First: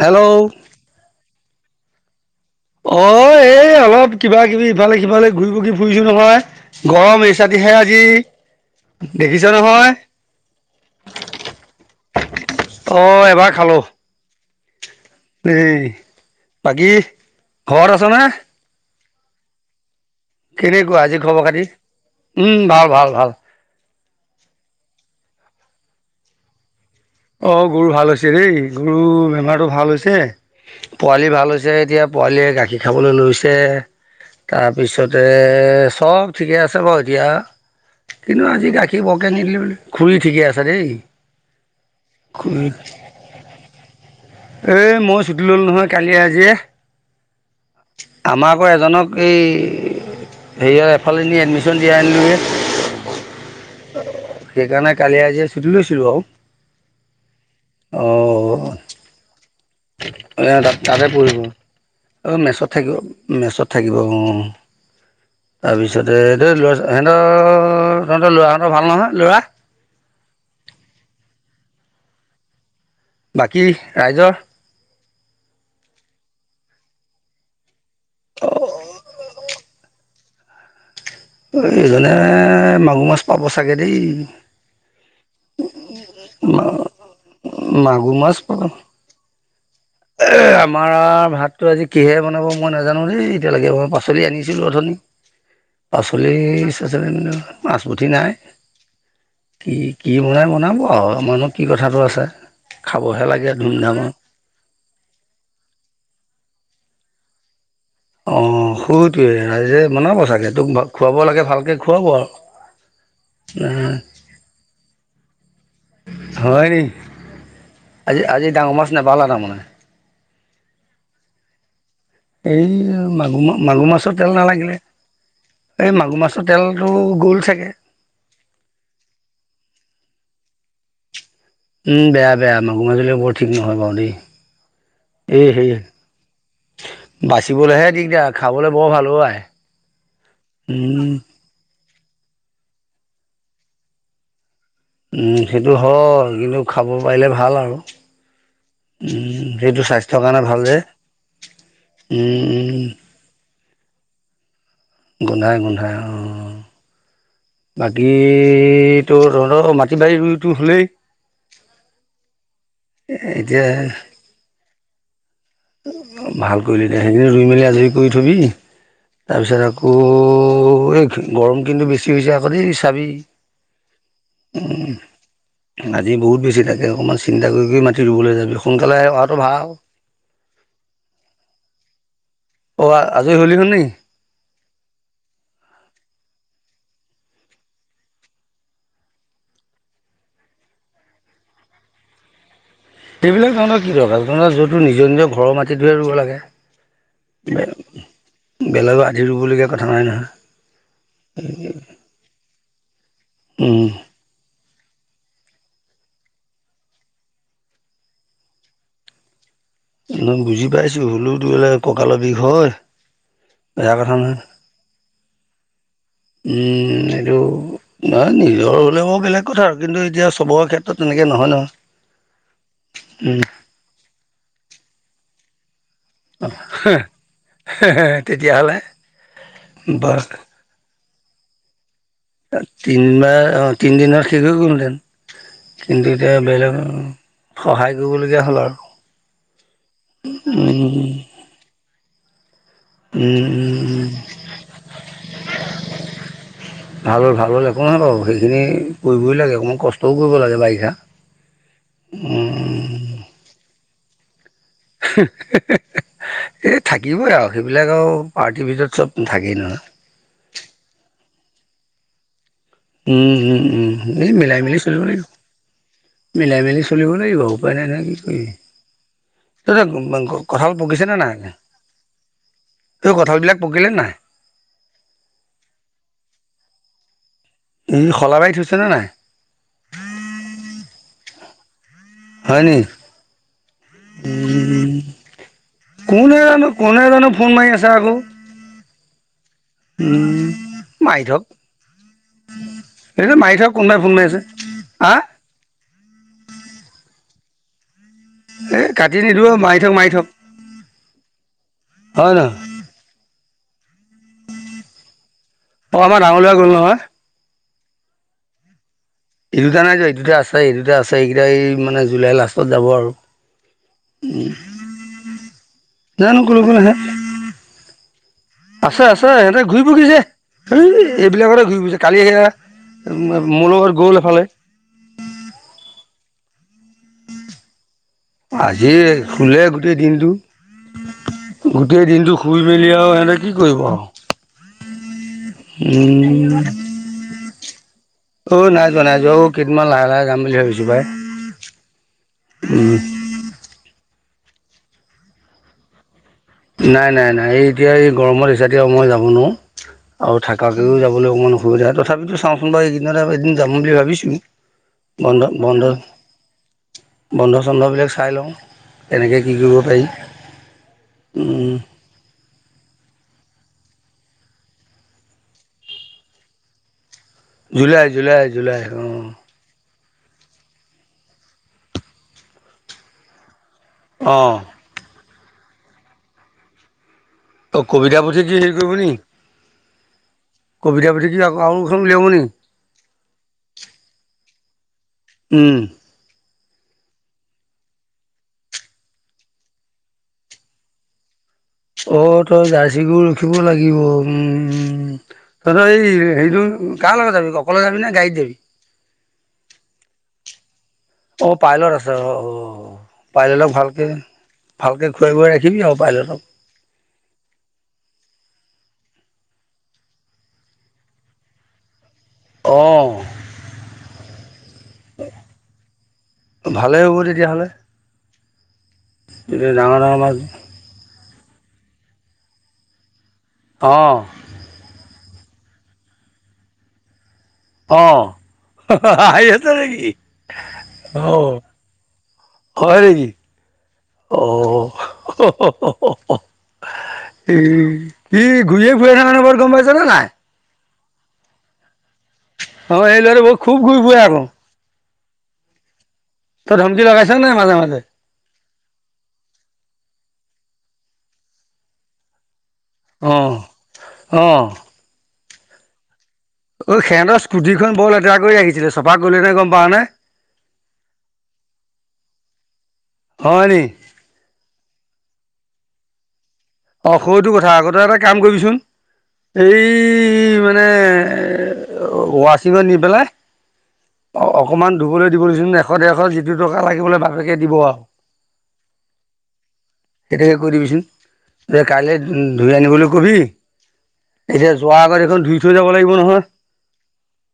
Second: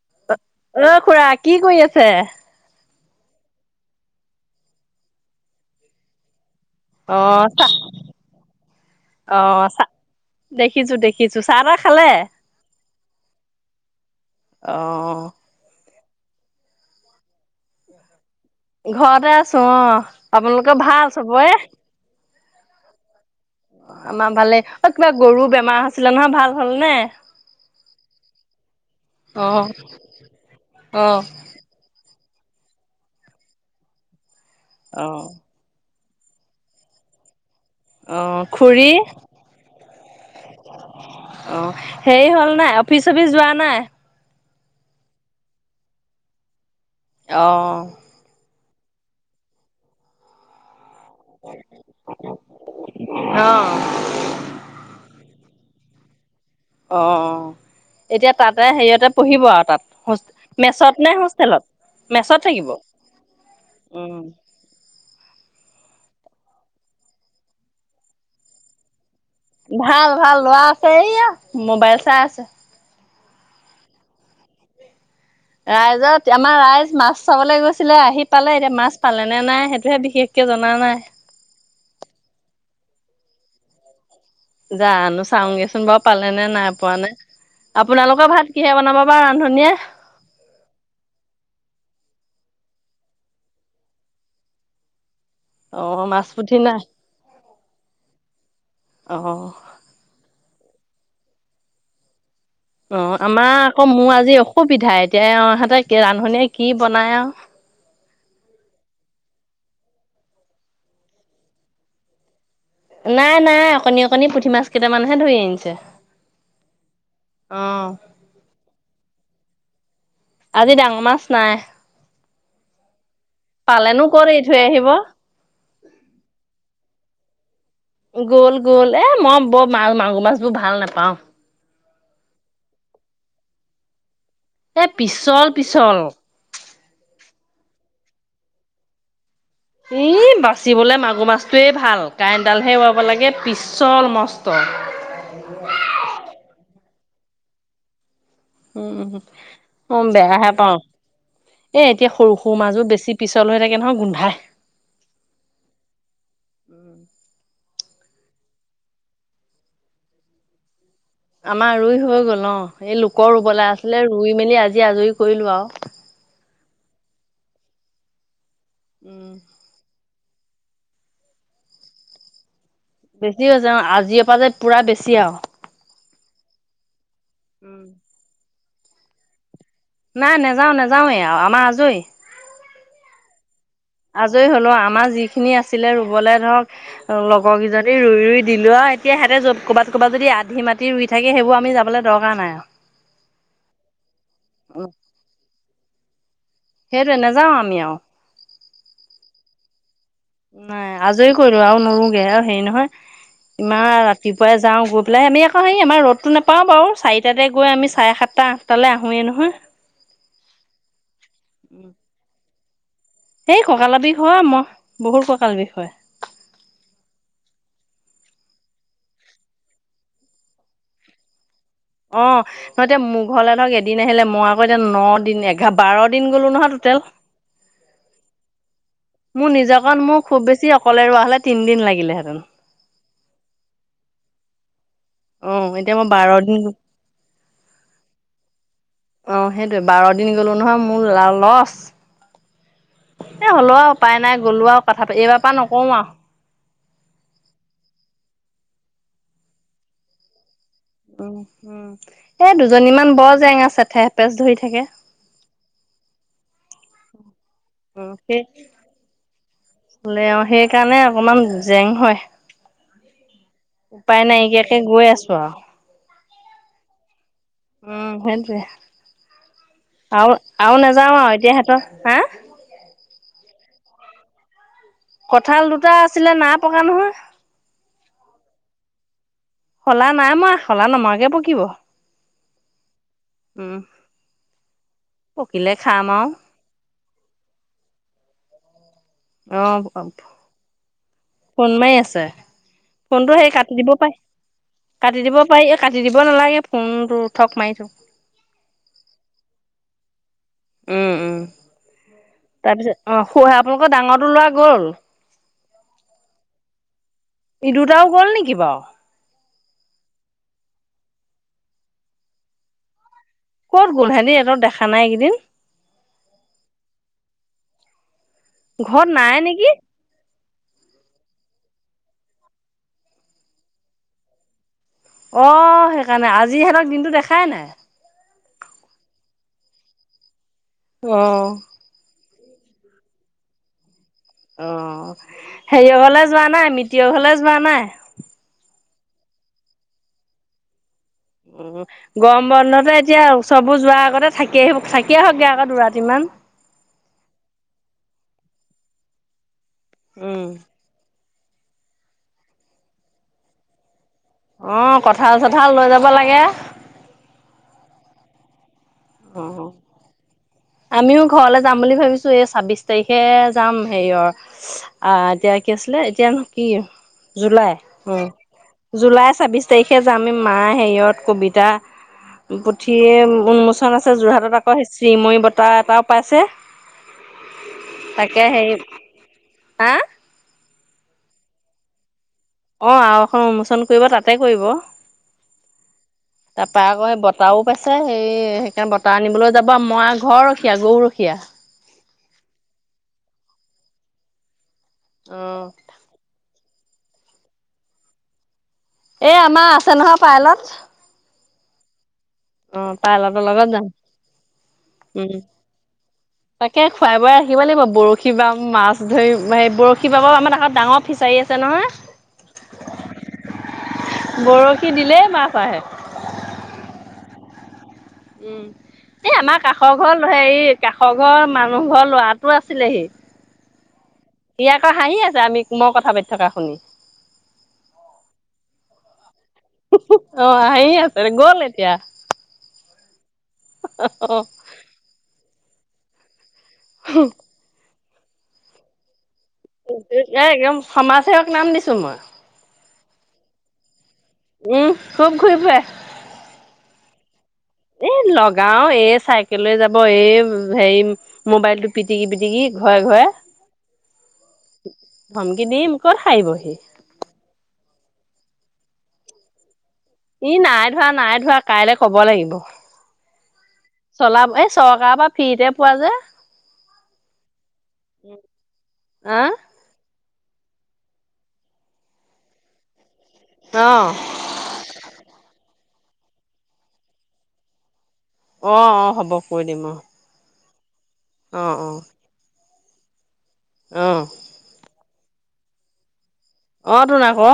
Hello অ খুৰা কি কৰি আছে অ এই অলপ কিবা কিবি ইফালে সিফালে ঘূৰি পকি ফুৰিছো নহয় অ গৰম চাহ এৰিচাটিহে আজি দেখিছ নহয় দেখিছোঁ দেখিছোঁ চাহ তাহ খালে অঁ এবাৰ খালোঁ অ এই বাকী ঘৰত আছেনে ঘৰতে আছো অ আপোনালোকে কেনেকুৱা আজি ভাল খবৰ চবৰে খাতি উম ভাল ভাল ভাল আমাৰ ভালেই অ কিবা গৰু বেমাৰ হৈছিলে নহয় ভাল হল নে অ গৰু ভাল হৈছে দেই গৰু অ বেমাৰটো ভাল হৈছে অ পোৱালি ভাল হৈছে ছে এতিয়া পোৱালীয়ে গাখীৰ খাবলৈ লৈছে অ তাৰপিছতে চব ঠিকে আছে বাৰু এতিয়া অ কিন্তু আজি খুৰী গাখীৰ বৰকৈ নিদিলে খুৰি ঠিকে আছে দেই অ হেৰি হ'ল খুৰী নাই অফিচ অফিচ যোৱা নাই এই মই ছুটি ললোঁ নহয় কালিয়ে আজিয়ে অ আমাৰ আক এজনক এই, হে আৰু এফালে নি এডমিশ্যন দিয়াই আনিলো গে। অ সেইকাৰণে কালি আজিয়ে ছুটি লৈছিলো আৰু, অ অ, এতিয়া তাতে হেৰিয়তে পঢ়িব আৰু তাত। ত মেচত তাতে নে পঢ়িব। হোষ্টেলত? অ মেচত থাকিব মেচত থাকিব অ উম তাৰপিছতে এই ল'ৰা ছ সিহঁতৰ তহঁতৰ ল'ৰাহঁতৰ ভাল নহয়, ল'ৰা ভাল ভাল লৰা আছে এইয়া, মোবাইল চাই আছে। বাকী ৰাইজৰ, ৰাইজত আমাৰ ৰাইজ মাছ চাবলৈ গৈছিলে, আহি পালে এতিয়া মাছ পালে নে নাই সেইটোহে বিশেষ কে জনা নাই, এইজনে মাগুৰ মাছ পাব চাগে দেই, জানো চাওঁগেচোন বাৰু পালে নে নাই পোৱা নে মাগুৰ আপোনালোকৰ মাছ ভাত পাব কিহে বনাব, তোমাৰ ৰান্ধনীয়ে? আমাৰ ভাতটো আজি কিহে বনাব মই নাজানো দেই এতিয়ালৈকে, মই পাচলি আনিছিলো অথনি অ' মাছ পাচলি পুঠি নাই চাচলি আনিলো, মাছ পুঠি নাই অ'। কি বনাই বনাব আৰু, আমাৰনো কি কথাটো আছে। অ খাবহে লাগে আমাৰ আকৌ ধুমধাম আৰু মোৰ আজি অসুবিধা এতিয়া এওহঁতে ৰান্ধনীয়ে কি বনাই আৰু, অ শুইটোৱে ৰাইজে বনাব চাগে তোক খুৱাব লাগে ভালকে খুৱাব আৰু, নাই নাই অকণি অকণি পুঠি মাছ কেইটামানহে ধৰি আনিছে। হয় নি অ আজি আজি ডাঙৰ মাছ নেপালে তাৰমানে, আজি ডাঙৰ মাছ নাই। এই মাগুৰ মাগুৰ পালেনো মাছৰ ক'ত তেল এৰি থৈ নালাগিলে। আহিব। এই মাগুৰ মাছৰ তেলটো গ'ল চাগে, গ'ল গ'ল এ মই বৰ মা মাগুৰ মাছ বোৰ ভাল নাপাও, উম বেয়া বেয়া মাগুৰ মাছ বিলাক বৰ ঠিক নহয় বাৰু দেই, এ পিছল এই হেৰি পিছল। বাচিবলৈহে দিগদাৰ খাবলৈ বৰ ভাল অ আই, ই বাচিবলৈ উম, মাগুৰ মাছ, টোৱেই ভাল কাইটডালহে এৰুৱাব লাগে পিছল মষ্ট, উম সেইটো হয়, কিন্তু খাব পাৰিলে ভাল আৰু উম সেইটো মই স্বাস্থ্যৰ কাৰণে বেয়াহে ভাল যে পাওঁ এ এতিয়া সৰু উম, সৰু মাছ উম, বোৰ বেছি, পিছল হৈ থাকে নহয় গোন্ধাই, গোন্ধাই গোন্ধাই অঁ, [inaudible] বাকীতো তো তহতৰ মাটি বাৰী ৰুইটো হ'লেই, আমাৰ ৰুই হৈ গ'ল অ, এই লোকৰ এতিয়া ৰুবলৈ আছিলে ৰুই মেলি আজি আজৰি কৰিলোঁ আৰু ভাল কৰিলে দে সেইখিনি ৰুই মেলি আজৰি কৰি থবি উম। তাৰপিছত আকৌ, ত এই গৰম কিন্তু বেছি হৈছে আকৌ দেই, চাবি বেছি হৈছে অ, আজিৰ পৰা যে পুৰা বেছি আৰু আজি বহুত বেছি তাকে, অকণমান চিন্তা কৰি উম। মাটি ৰুবলৈ যাবি সোনকালে অহাটো ভাল। নাই নাযাওঁ নাযাওঁৱেই আউ, আমাৰ আজৰি। অ আজৰি হ'লি হনি। আজৰি হলো আমাৰ যিখিনি আছিলে ৰুবলে ধৰক, অ লগৰ কেইজনী ৰুই-ৰুই দিলো আৰু এতিয়া সিহঁতে ক'ৰবাত-ক'ৰবাত যদি আধি মাতি ৰুই [unintelligible] থাকে সেইবোৰ আমি যাবলৈ দৰকাৰ নাই আৰু। [inaudible] সেইবিলাক তহঁতৰ কি দৰকাৰ [inaudible] য'তটো আৰু নিজৰ-নিজৰ ঘৰৰ মাটিটোহে ৰুব লাগে। সেইটোৱে নাযাওঁ আমি আৰু। [inaudible] বেলেগত আধি ৰুবলগীয়া কথা নাই নহয়। [inaudible] নাই আজৰি কৰিলো আৰু। আৰু নোৰুগে আৰু হেৰি নহয় ইমান উম, ৰাতি [inaudible] ৰাতিপুৱাই যাওঁ গৈ পেলাই আমি আকৌ হেৰি আমাৰ ৰ'দটো নাপাওঁ বাৰু চাৰিটাতে গৈ আমি চাৰে সাতটা, আঠটালৈ আহোৱেই নহয়। [inaudible] মই বুজি পাইছো হলেওতো বোলে কঁকালৰ বিষ হয়। [unintelligible] এই বেয়া কঁকালৰ কথা বিষ নহয় হয়, মই বহুত কঁকাল বিষ হয়। [unintelligible] উম! সেইটো [unintelligible] নহয় নিজৰ হলেও বেলেগ কথা আৰু কিন্তু এতিয়া চবৰ ক্ষেত্ৰত তেনেকে নহয়-নহয়। [unintelligible] অঁ! নহয় এতিয়া মোৰ ঘৰলে ধৰক এদিন আহিলে মই আকৌ এতিয়া ন দিন [unintelligible] [inaudible] বাৰ দিন গ'লোঁ নহয় টোটেল। তেতিয়াহ'লে মোৰ নিজৰ কণ বা মোৰ খুব বেছি [inaudible] অকলে ৰোৱা হ'লে তিনদিন লাগিলেহেঁতেন। [unintelligible] তিনবাৰ অঁ তিনদিনত শেষ হৈ গ'ল হেঁতেন। অ', [unintelligible] [unintelligible] মই কিন্তু বাৰ এতিয়া দিন বেলেগক সহায় কৰিবলগীয়া হ'ল আৰু। অঁ! সেইটোৱেই বাৰ দিন গলো নহয় মোৰ লা লচ। এ হ'লো আৰু উপাই নাই গ'লো আৰু কথা পাতি এইবাৰ পৰা নকওঁ আৰু। [unintelligible] ভাল হ'ল, ভাল হ'ল একো নহয় বাৰু সেইখিনি কৰিবই লাগে। অকণমান কষ্টও কৰিব লাগে বাৰিষাত। [unintelligible] উম-উম! এ দুজনীমান বৰ জেঙ আছে ঠেহ পেচ ধৰি থাকে। [unintelligible] [inaudible] এই থাকিবই আৰু সেইবিলাক আৰু পাৰ্টিৰ ভিতৰত চব থাকেই নহয়। হলেও আৰু সেইকাৰণে অকমান জেং হয়। [unintelligible] উম-উম-উম! উপায় এই মিলাই নাইকিয়াকে মেলি চলিব গৈ লাগিব। আছো আৰু মিলাই মেলি চলিব লাগিব আৰু। [inaudible] [unintelligible] উপাই নাই নহয় উম, কি কৰিবি। সেইটোৱে। আৰু তহঁতৰ কঠাল আৰু পকিছেনে নাযাওঁ আৰু নাই? [inaudible] এতিয়া সিহঁতৰ হা [inaudible] কঠালবিলাক পকিলে নে নাই? কঁঠাল দুটা আছিলে নাই পকা নহয়। [inaudible] ই শলাবাৰি থৈছেনে নাই? [unintelligible] শলা নাই মৰা, শলা নমৰাকে পকিব। [inaudible] হয় নি? উম, পকিলে খাম [inaudible] আৰু। কোনো হয় জানো? কোনে হয় জানো ফোন মাৰি আছে আকৌ। [unintelligible] অঁ! [inaudible] উম, মাৰি থক, ফোন মাৰি আছে? এইটো ফোনটো সেই মাৰি থক কাটি দিব কোনোবাই ফোন পাই, মাৰি আছে। হা? কাটি দিব [inaudible] পাৰি কাটি দিব নালাগে ফোনটো ঠক মাৰি থাক [inaudible] এই কাটি নিদো মাৰি থক, মাৰি থক। [unintelligible] উম-উম! হয় নহয়? তাৰপিছত অ [inaudible] আপোনালোকৰ ডাঙৰটো লৰা গ'ল? অঁ! আমাৰ ডাঙৰ লৰা গল নহয়। [inaudible] সি দুটাও গ'ল নেকি বাৰু? [inaudible] ই দুটা নাই যোৱা। ই দুটা আছে, ই দুটা আছে এইকেইটা এই মানে জুলাই লাষ্টত যাব আৰু। [inaudible] ক'ত গ'ল সিহঁতি ইহঁতক দেখা নাই এইকেইদিন? [inaudible] জানো কলৈ গ'ল ইহেঁত। [inaudible] ঘৰত আছে-আছে নাই সিহঁতে নেকি ঘূৰি ফুৰিছে। [unintelligible] এই এইবিলাকতে ঘূৰি ফুৰিছে। কালি এইয়া মোৰ লগতে গ'ল এফালে। [inaudible] অঁ! সেইকাৰণে আজি সিহঁতক দিনটো দেখাই নাই। [inaudible] আজি শুলে গোটেই দিনটো। [inaudible] অহ। গোটেই দিনটো শুই মেলি আৰু এনেই কি কৰিব আৰু। অহ', হেৰিয় ঘলে যোৱা উম নাই, মিটয় ঘলে যোৱা নাই? অ নাই যোৱা, নাই যোৱা অ, কেইদমান লাহে-লাহে যাম বুলি ভাবিছো পাই। গৰম বন্ধতে উম এতিয়া- চবো যোৱাৰ আগতে থাকিয়েই, থাকিয়ে আহক গৈ আকৌ দুৱাতিমান? নাই-নাই-নাই। এই এতিয়া এই গৰমত হিচাতি মই যাব নোৱাৰো আৰু উম থাকা- মোৰো যাবলৈ অকণ অসুবিধা হয়, তথাপিতো চাওঁচোন বাৰু এইকেইদিনত এদিন যাম বুলি ভাবিছোঁ। অঁহ', কঁঠাল-চঠাল লৈ যাব লাগে। বন্ধ-চন্ধবিলাক চাই লওঁ কেনেকৈ অ কি কৰিব পাৰি। আমিও ঘৰলৈ যাম বুলি ভাবিছো এই ছাব্বিশ তাৰিখে যাম হেৰিয়ৰ- আহ', এতিয়া কি আছিলে, এতিয়া কি, জুলাই জুলাই জুলাই উমঁ অঁ জুলাই চাব্বিশ- তাৰিখে যাম মাঁ হেৰিয়ত কবিতা পুথিয়ে উন্মোচনত- আছে। যোৰহাটত অ', আকৌ শ্ৰীময়ী বতাহ এটাও পাইছে। অসুবিধা বুলি কি হেৰি কৰিব নেকি? হা কবিতা পুথি কি আৰু এখন উলিয়াব নেকি। অঁহ', আৰু এখন উন্মোচন কৰিব তা'তে কৰিব। উম, তাৰপৰা আকৌ এই বতাহও পাইছে সেই সেইকাৰণে বতাহ আনিবলৈ যাব, মই ঘৰ ৰখিয়া, গৰু ৰখিয়া। অ তই জাৰ্চি গৰু ৰখিব লাগিব উমঁ। অ ত' তই এই হেৰিটো কাৰ লগত যাবি অকলে যাবি নে গাড়ীত যাবি? এই আমাৰ আছে নহয় পাইলট। অহ', -পাইলট আছে অ। অঁহ', পাইলতৰ লগত -পাইলটক যাম ভালকৈ, ভালকৈ উম খুৱাই-বুৱাই ৰাখিবি আৰু পাইলটক। তাকে খুৱাই-বোৱাই ৰাখিব লাগিব। বৰশী বাম, মাছ ধৰিম, বৰশী বাবৰ আমাৰ ডাঙৰ ফিচাৰী আছে। অ', নহয়, বৰশী দিলেই মাছ আহে। ভালেই হ'ব তেতিয়াহ'লে। উম, এই আমাৰ তেতিয়া কাষৰ ডাঙৰ ডাঙৰ ঘৰ, মাছ হেৰি কাষৰ ঘৰৰ, মানুহ ঘৰ ল'ৰাটো আছিলেহি। অঁহ। ই আকৌ হাঁহি আছে আমি মই কথা পাতি থকা শুনি। অঁহ', - হাহিঁ আছে নেকি অ হাঁহি আছে অঁহ। গ'ল এতিয়া হয় নেকি। অ অহ', -। ই কি ঘূৰিয়ে ফুৰে ইমান বৰত গম পাই। এই একদম সমাজসেৱক নাম দিছো মই। অ এই ল'ৰাটো খুব ঘূৰি ফুৰে আকৌ। উমঁ, খুব ঘূৰি ফুৰে। তই ধমকি লগাইছ নাই মাজে-মাজে? এই লগাও, এই চাইকেল লৈ যাব, এই হেৰি মোবাইলটো পিটিকি-পিটিকি। ঘৰে-ঘৰে অ অ ধমকি দিম ক'ত সাৰিবি। অ সিহঁতৰ স্কুটীখন বৰ লেতেৰা কৰি আহিছিলে, চফা কৰিলে নে গম পাওঁ নে? ই নাই ধোৱা, নাই ধোৱা কাইলে ক'ব লাগিব। হয় নি? চলাই ফূৰে, এই চৰকাৰৰ পৰা ফ্ৰীতে পোৱা যে। অহ', সেইটো কথা আকৌ আগতে এটা কাম কৰিবিচোন আ এই মানে- মানে ৱাচিংত নি পেলাই- অঁহ। অ' অকণমান ধুবলৈ দিবচোন এশ, ডেৰশ যিটো টকা লাগিবলৈ বাপেকে দিব আৰু। অ, অ, হ'ব, কৈ দিম অ, এতিয়া হেৰি কৰি দিবিচোন। অ যে, অ কাইলৈ ধুই আনিবলৈ কবি, অ এতিয়া যোৱাৰ আগত এইখন ধুই থৈ যাব লাগিব নহয়। অ, টোন আকৌ।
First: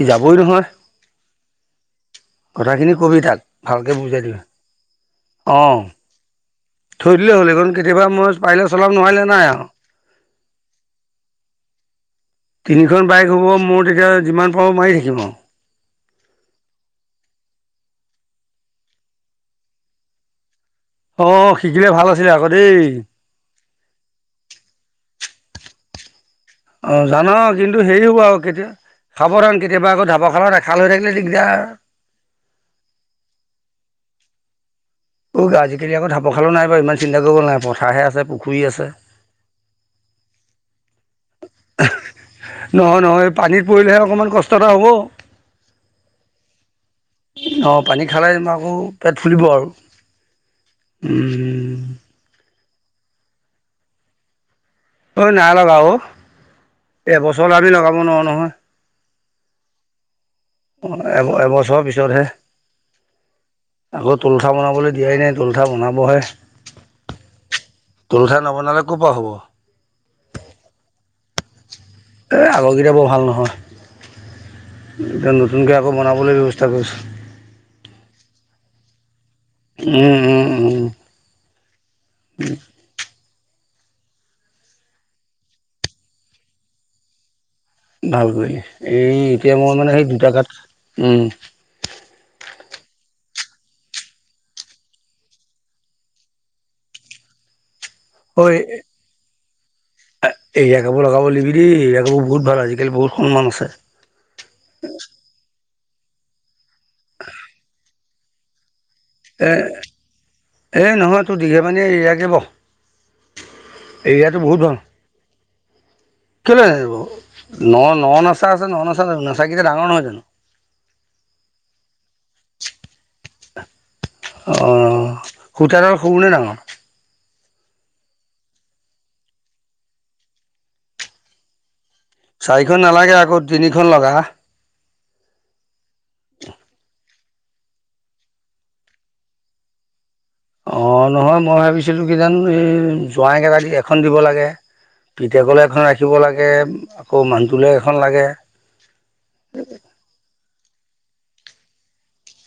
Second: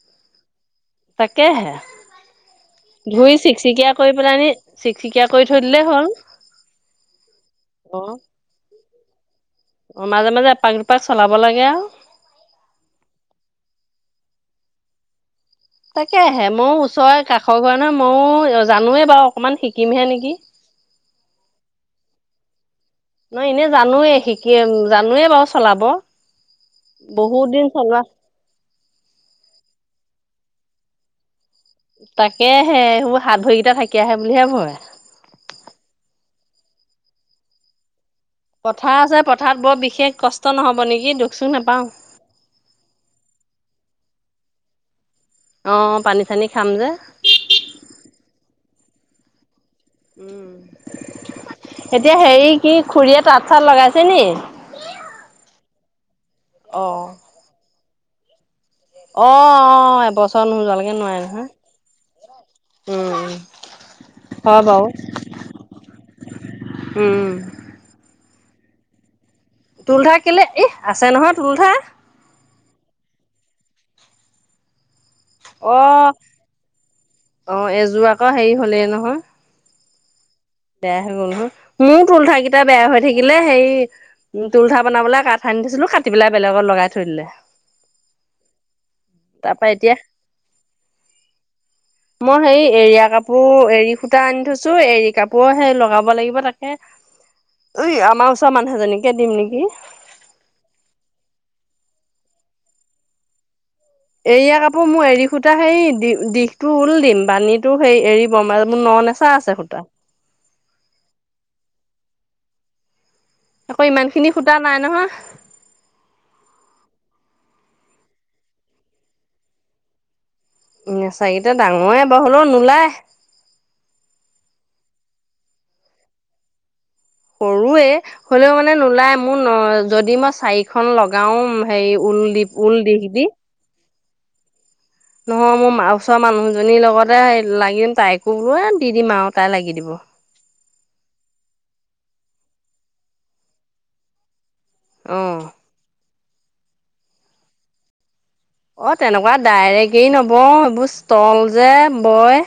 ই, যাবই নহয়। তাকেহে। কথাখিনি কবি ধুই, তাক চিকচিকিয়া ভালকে কৰি বুজাই পালে দিবি আনি, চিকচিকিয়া কৰি থৈ অঁ দিলেই হ'ল। থৈ দিলেই হ'ল, এইখন অ কেতিয়াবা মই পাৰিলে চলাম নোৱাৰিলে নাই আৰু। অ, মাজে, মাজে এপাক- দুপাক চলাব লাগে আৰু। তিনিখন বাইক হ'ব মোৰ, তেতিয়া যিমান পাৰোঁ মাৰি থাকিম আৰু। তাকেহে ময়ো ওচয়ে, কাষৰ ঘৰ নহয় ময়ো জানোৱেই বাৰু, অকণমান শিকিম হে নেকি। অ, শিকিলে ভাল আছিলে, আকৌ দেই। ন, এনেই জানোৱে শিকিম, জানোৱে বাৰু চলাব। অ, জানা বহুত দিন কিন্তু চলোৱা হেৰি হ'ব আৰু কেতিয়া সাৱধান কেতিয়াবা আকৌ ধাবৰ খালত, এখাল হৈ থাকিলে দিগদাৰ। তাকে হে, সবোৰ হাত ভৰি কেইটা থাকি আহে বুলিহে, ভয়। অ, আজিকালি আক, ঢাপ খালো নাই বাৰু ইমান চিন্তা কৰিব নাই পথাৰহে আছে। পথাৰ আছে, পথাৰত বৰ বিশেষ কষ্ট নহ'ব নেকি, দুখ-চুখ নাপাওঁ। নহয়, নহয়, পানীত পৰিলেহে অকণমান কষ্ট এটা হ'ব। অ, পানী-চানী খাম যে। অ, পানী খালে যেনিবা আকৌ, পেট ফুলিব আৰু। উম, এতিয়া হেৰি উম, কি খুৰীয়ে তাঁত-চাত লগাইছে নি। অ, নাই লগা অ, অ এবছৰ আমি লগাব নোৱাৰোঁ নহয়। অ, অ, এবছ অ, এব, এবছৰ পিছতহে। উম হয় আকৌ তুলঠা, বাৰু বনাবলৈ দিয়াই নাই, তুলচা বনাবহে। উম, তুলঠা নবনালে ক'ৰ পা হ'ব? তুলঠা কেলেই, ইহ, আছে নহয় তুলঠা। এই আগৰকেইটা বৰ ভাল নহয়, এতিয়া নতুনকৈ অ আকৌ বনাবলৈ ব্যৱস্থা কৰিছোঁ। অ, এযোৰ আকৌ হেৰি হ'লেই নহয়। উম, উম, উম, বেয়া হৈ গ'ল নহয়, মোৰ তুলঠা কিটা বেয়া হৈ থাকিলে হেই, উম, তুলঠা বনাবলে কাঠ আনি দি থৈছিলো, কাটি পেলাই বেলেগত লগাই থৈ দিলে। ভাল কৰিলি, এই তাৰ এতিয়া পৰা মই মানে সেই দুটা কাঠ উম, মই সেই এৰীয়া কাপোৰ, এৰী সূতা আনি থৈছো, এৰী কাপোৰো সেই লগাব লাগিব তাকে। উই, আমাৰ ওচৰৰ মানুহ এজনীকে দিম নেকি। এৰিয়া কাপোৰ লগাব দিবি দেই, এৰিয়া কাপোৰ বহুত ভাল, আজিকালি বহুত সন্মান আছে। এৰিয়া কাপোৰ মোৰ এৰি সূতা সেই, দি- দীঘটো ওল দিম বানীতো সেই এৰি বম আৰু মোৰ ন, নচা এই, এই, নহয় তোৰ দীঘে বানীয়ে এৰিয়াকে ব আকৌ ইমান খিনি এৰিয়াতো সূতা বহুত নাই ভাল। নহয় কেলে নাটিব ন, নচা আছে ন, নচা নাচাকেইটা ডাঙৰ নহয় জানো। নেচাকেইটা ডাঙৰে বাও, হ'লেও নোলায়। অ, সূতাডাল সৰুনে ডাঙৰ? সৰুৱে হ'লেও মানে নোলাই মোৰ ন যদি মই চাৰিখন লগাও হেৰি ঊল দি ঊল চাৰিখন দিশ নালাগে দি আকৌ তিনিখন লগা নহয় মোৰ ওচৰ মানুহজনীৰ লগতে লাগিম তাইকো বোলো এ দি দিম আৰু তাই লাগি দিব অঁ নহয় মই ভাবিছিলোঁ কিজানি এই জোঁৱাইকেইটা দি এখন দিব লাগে অ পিতেকলে এখন ৰাখিব লাগে আকৌ মানুহটোলৈ এখন লাগে অ তেনেকুৱা ডাইৰেক্ট এৰি নবয় এইবোৰ ষ্টল যে বয়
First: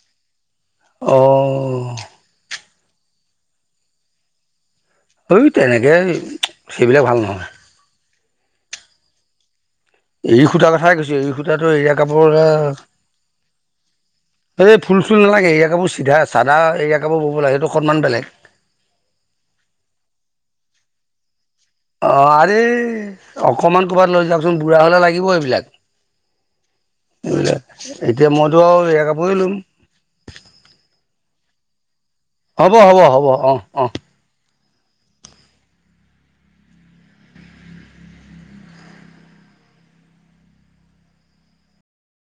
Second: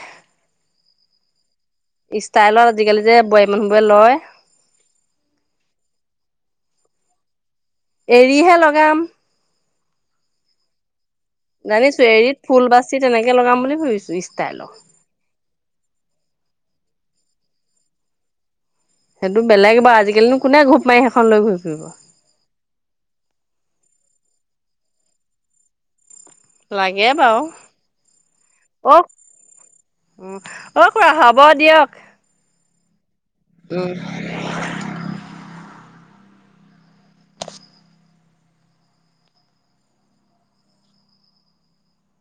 অঁ, ষ্টাইলত আজিকালি যে বোৱাৰী মানুহ বোৰে লয়, [unintelligible] তেনেকৈ সেইবিলাক ভাল নহয়! এৰিহে লগাম! এৰী সূতা কথাই কৈছো এৰি সু, জানিছো এৰিত ফুল বাচি তেনেকে লগাম বুলি ভাবিছো এই ষ্টাইলত, ফুল চুল নালাগে এৰীয়া কাপোৰ চি চাদা এৰিয়া কাপোৰ ব'ব লাগে সেইটো অকণমান বেলেগ, সেইটো বেলেগ বাৰু আজিকালিনো কোনে ঘোপ মাৰি এখন লৈ ঘূৰি ফৰিব! অঁ আৰে অকণমান ক'ৰবাত লৈ যাওকচোন বুঢ়া হ'লে লাগিব এইবিলাক, লাগে বাৰু এইবিলাক এতিয়া মইতো এৰীয়া কাপোৰে লম, উ অ খুৰা হ'ব দিয়ক হ'ব হ'ব হ'ব অ অ উম